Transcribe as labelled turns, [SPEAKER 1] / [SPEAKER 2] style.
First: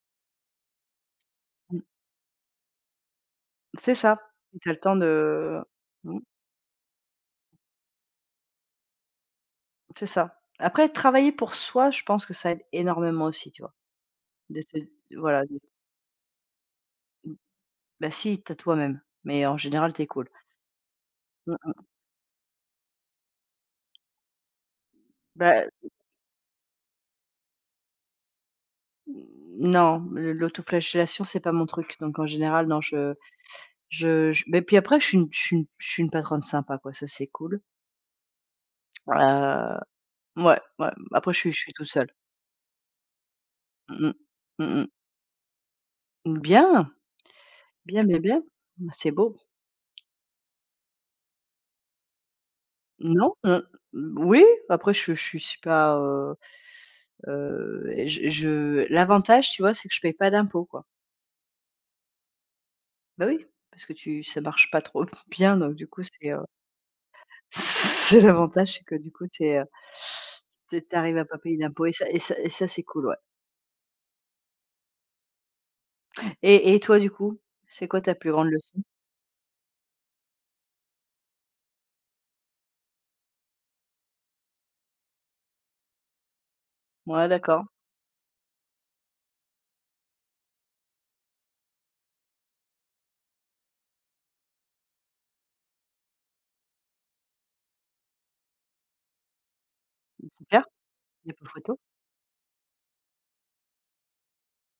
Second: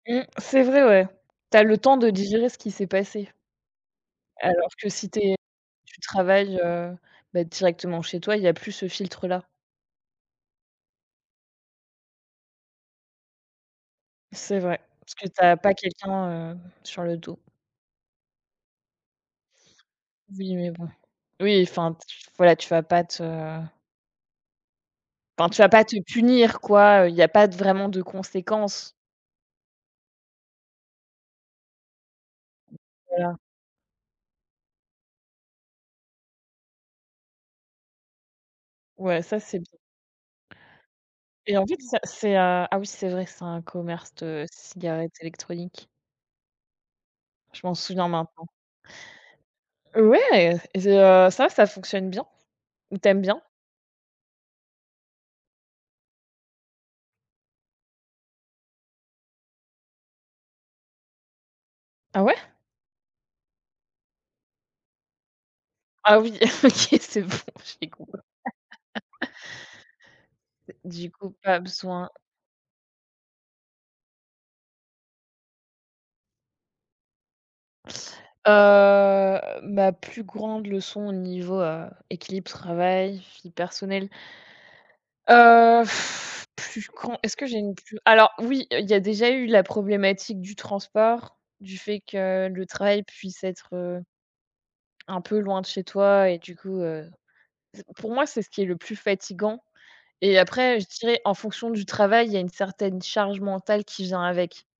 [SPEAKER 1] Mmh, c'est vrai ouais. Tu as le
[SPEAKER 2] Oui.
[SPEAKER 1] temps de digérer ce qui s'est passé.
[SPEAKER 2] C'est ça, tu
[SPEAKER 1] Alors
[SPEAKER 2] as le
[SPEAKER 1] que
[SPEAKER 2] temps
[SPEAKER 1] si tu es
[SPEAKER 2] de
[SPEAKER 1] si tu
[SPEAKER 2] mmh.
[SPEAKER 1] travailles, heu, bah directement chez toi, il y a plus ce filtre là.
[SPEAKER 2] C'est ça. Après travailler pour soi, je pense que ça aide énormément aussi tu vois,
[SPEAKER 1] C'est
[SPEAKER 2] de te
[SPEAKER 1] vrai, parce que tu
[SPEAKER 2] voilà,
[SPEAKER 1] as
[SPEAKER 2] de
[SPEAKER 1] pas quelqu'un, heu, sur le
[SPEAKER 2] Mmh.
[SPEAKER 1] dos.
[SPEAKER 2] Ben si, tu as toi même, mais en général tu es cool.
[SPEAKER 1] Oui, mais bon.
[SPEAKER 2] Mmh
[SPEAKER 1] Oui
[SPEAKER 2] mh.
[SPEAKER 1] enfin t voilà, tu vas pas te enfin, tu
[SPEAKER 2] Bah
[SPEAKER 1] vas pas te punir quoi, heu, il y a pas de vraiment de conséquences.
[SPEAKER 2] Non, l'au l'autoflagellation c'est pas mon truc. Donc en général non je
[SPEAKER 1] Voilà.
[SPEAKER 2] je je mais puis après je suis une je suis une je suis une patronne sympa quoi, ça c'est cool. Ouais,
[SPEAKER 1] Ouais, ça, c'est bien
[SPEAKER 2] heu, mouais mouais, après je suis
[SPEAKER 1] et
[SPEAKER 2] je
[SPEAKER 1] en
[SPEAKER 2] suis
[SPEAKER 1] fait
[SPEAKER 2] toute
[SPEAKER 1] c'est ça
[SPEAKER 2] seule.
[SPEAKER 1] c'est à ah oui c'est vrai, c'est un
[SPEAKER 2] Mmh mh.
[SPEAKER 1] commerce de
[SPEAKER 2] Mmh mh.
[SPEAKER 1] cigarettes électroniques.
[SPEAKER 2] Bien!
[SPEAKER 1] Je m'en
[SPEAKER 2] Bien,
[SPEAKER 1] souviens
[SPEAKER 2] bien, bien.
[SPEAKER 1] maintenant.
[SPEAKER 2] Bah c'est beau.
[SPEAKER 1] Ouais et heu, ça va, ça fonctionne bien? Ou tu aimes
[SPEAKER 2] Non
[SPEAKER 1] bien?
[SPEAKER 2] mmh. Moui, après je suis je suis pas, heu heu et je je l'avantage tu vois, c'est que je paye pas d'impôts, quoi.
[SPEAKER 1] Ah ouais?
[SPEAKER 2] Bah oui, parce que tu si ça marche pas trop bien, donc du coup
[SPEAKER 1] Ah
[SPEAKER 2] c'est,
[SPEAKER 1] oui.
[SPEAKER 2] heu
[SPEAKER 1] OK, c'est bon je
[SPEAKER 2] C'est
[SPEAKER 1] [unintelligible]
[SPEAKER 2] l'avantage c'est que du coup, tu es, heu tu es tu
[SPEAKER 1] Du
[SPEAKER 2] arrives à
[SPEAKER 1] coup,
[SPEAKER 2] pas payer
[SPEAKER 1] pas
[SPEAKER 2] d'impôts et ça
[SPEAKER 1] besoin
[SPEAKER 2] et ça et ça c'est cool, ouais et et toi du coup? C'est quoi ta plus grande leçon?
[SPEAKER 1] Heu, ma plus grande leçon au niveau, heu, équilibre travail, vie personnelle. Heu, plus qu'on
[SPEAKER 2] Ouais,
[SPEAKER 1] est-ce que j'ai
[SPEAKER 2] d'accord.
[SPEAKER 1] une plus alors oui! Heu, il y a déjà eu la problématique du transport, du fait que le travail puisse être, heu, un peu loin de chez toi et du coup, heu, pour moi c'est ce qui est le plus fatigant et
[SPEAKER 2] C'est clair,
[SPEAKER 1] après, je dirais
[SPEAKER 2] il y
[SPEAKER 1] en
[SPEAKER 2] a pas
[SPEAKER 1] fonction
[SPEAKER 2] photo.
[SPEAKER 1] du travail, il y a une certaine charge mentale qui vient avec.